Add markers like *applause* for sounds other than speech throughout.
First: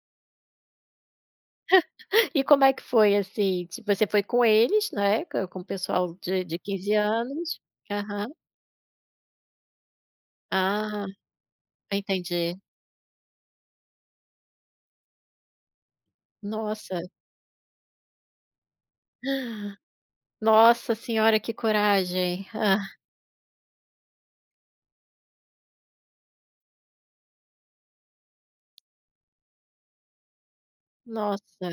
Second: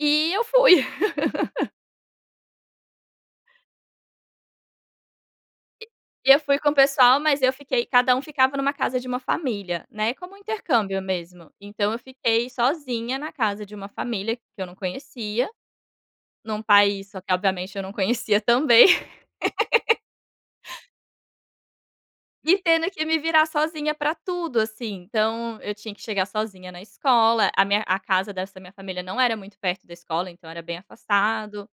E eu fui. *laughs* *chuckles* E como é que foi? Assim, tipo, a você foi com eles, né, com com o pessoal E eu de de fui com o 15 pessoal mas eu anos. fiquei cada um Aham. ficava em uma casa de uma família, né, como um intercâmbio Ah. mesmo. Então, eu fiquei Entendi. sozinha na casa de uma família que eu não conhecia, num Nossa. país, só que obviamente eu não conhecia, também. *gasps* *laughs* Nossa Senhora, que coragem! E Hã. tendo que me virar sozinha para tudo, assim. Então, eu tinha que chegar sozinha na escola, a minha a casa dessa da minha família não era muito perto da escola, então, era bem Nossa! afastado.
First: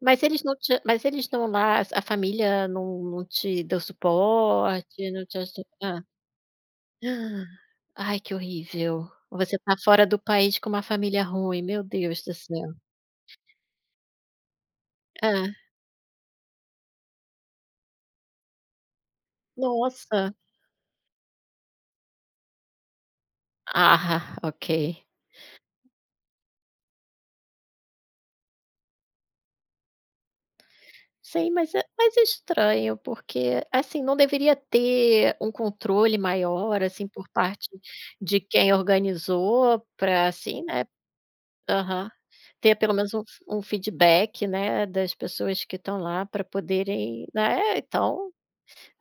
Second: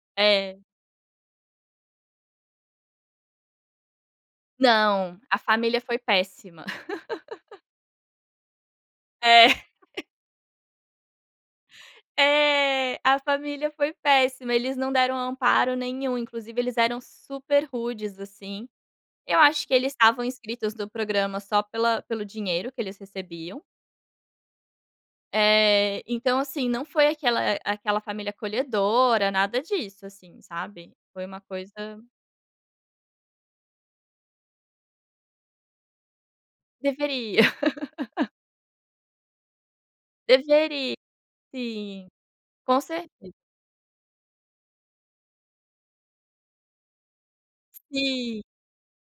Mas eles não É. te mas eles não lá a família não não te deu suporte, Não. não te A aju família foi Hã. péssima. *chuckles* *gasps* Ai, que horrível! É. Você está fora *chuckles* do país com uma família ruim, meu Deus do céu! É. A família foi péssima, eles não deram Hã. amparo nenhum. Inclusive, eles eram super rudes, assim. Eu acho que eles estavam Nossa! inscritos no programa só pela pelo dinheiro que eles recebiam. Ah, ok. Eh, então, assim, não foi aquela aquela família acolhedora, nada disso assim, sabe. Foi uma Sim. coisa Mas é mas é estranho, porque, assim, não deveria ter um controle maior, assim, por Deveria. parte *laughs* de quem organizou para, assim, né Deveria. Sim, Aham. Ter com pelo menos um certeza. f um feedback, né, das pessoas que estão lá para poderem, né, então Sim.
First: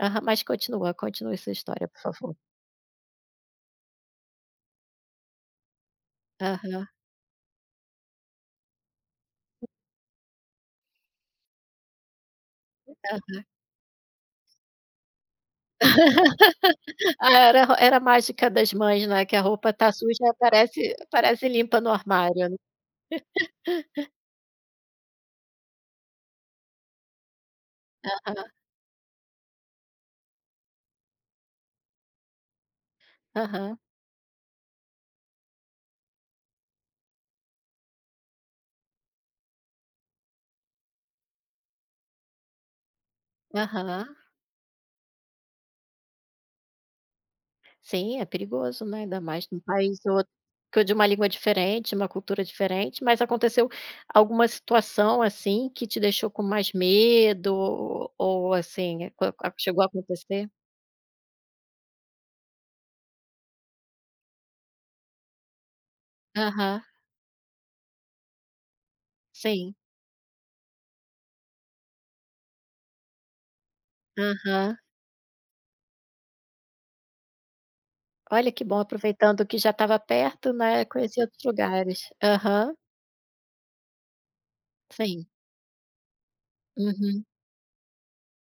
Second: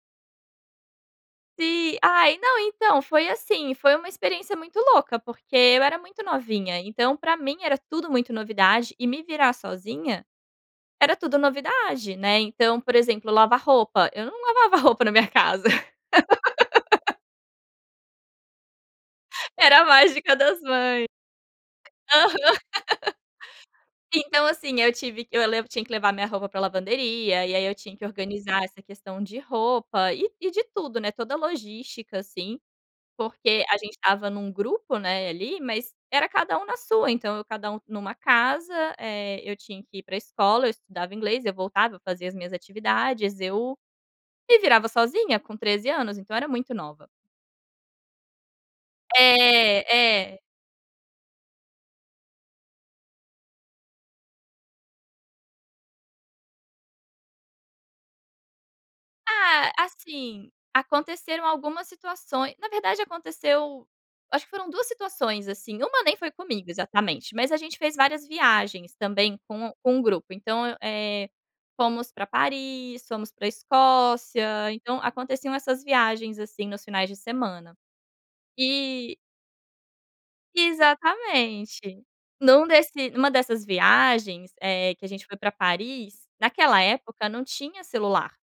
Aham. Mas continua, continue essa história, Sim. por favor. Ai, não, então, foi assim, foi uma experiência muito louca, porque eu era muito novinha. Aham. Então, para mim era tudo muito novidade, e me virar sozinha, era tudo novidade, né. Então, por exemplo, Aham. lavar roupa, eu não lavava roupa na minha casa. *laughs* *laughs* A era ro era a mágica das mães, né, que a roupa Era a está suja e mágica das aparece mães. aparece limpa no Aham. armário. *laughs* *laughs* Então, assim, eu tive que eu levo tinha que levar a minha roupa para lavanderia, e aí eu tinha que Aham. organizar essa questão de roupa e e de tudo, né, toda a logística, assim. Porque Aham. a gente estava em um grupo, né, ali, mas era cada um na sua. Então, eu cada um em uma casa, eh, eu tinha que ir para escola, eu estudava inglês, eu voltava, fazia as minhas atividades, eu, Aham. me virava sozinha com 13 anos, então, era muito nova. Sim, é perigoso, né. Ainda mais em um país É. outro É. com de uma língua diferente, uma cultura diferente. Mas aconteceu alguma situação assim, que te deixou com mais medo? O ou assim com a com a Ah, chegou a acontecer? assim, aconteceram algumas situaçõ na verdade aconteceu acho que foram 2 situações assim, uma nem foi comigo Aham. exatamente. Mas a gente fez várias viagens, também, com Sim. com o grupo. Então, eu eh, fomos para Paris, fomos para Escócia, Aham. então, aconteciam essas viagens, assim, nos finais de semana. Olha, que bom, E aproveitando que já estava perto, né, conhecer outros Exatamente. lugares. Num Aham. desse numa dessas viagens, eh, que a Sim. gente foi para Paris, naquela Uhum. época não tinha celular.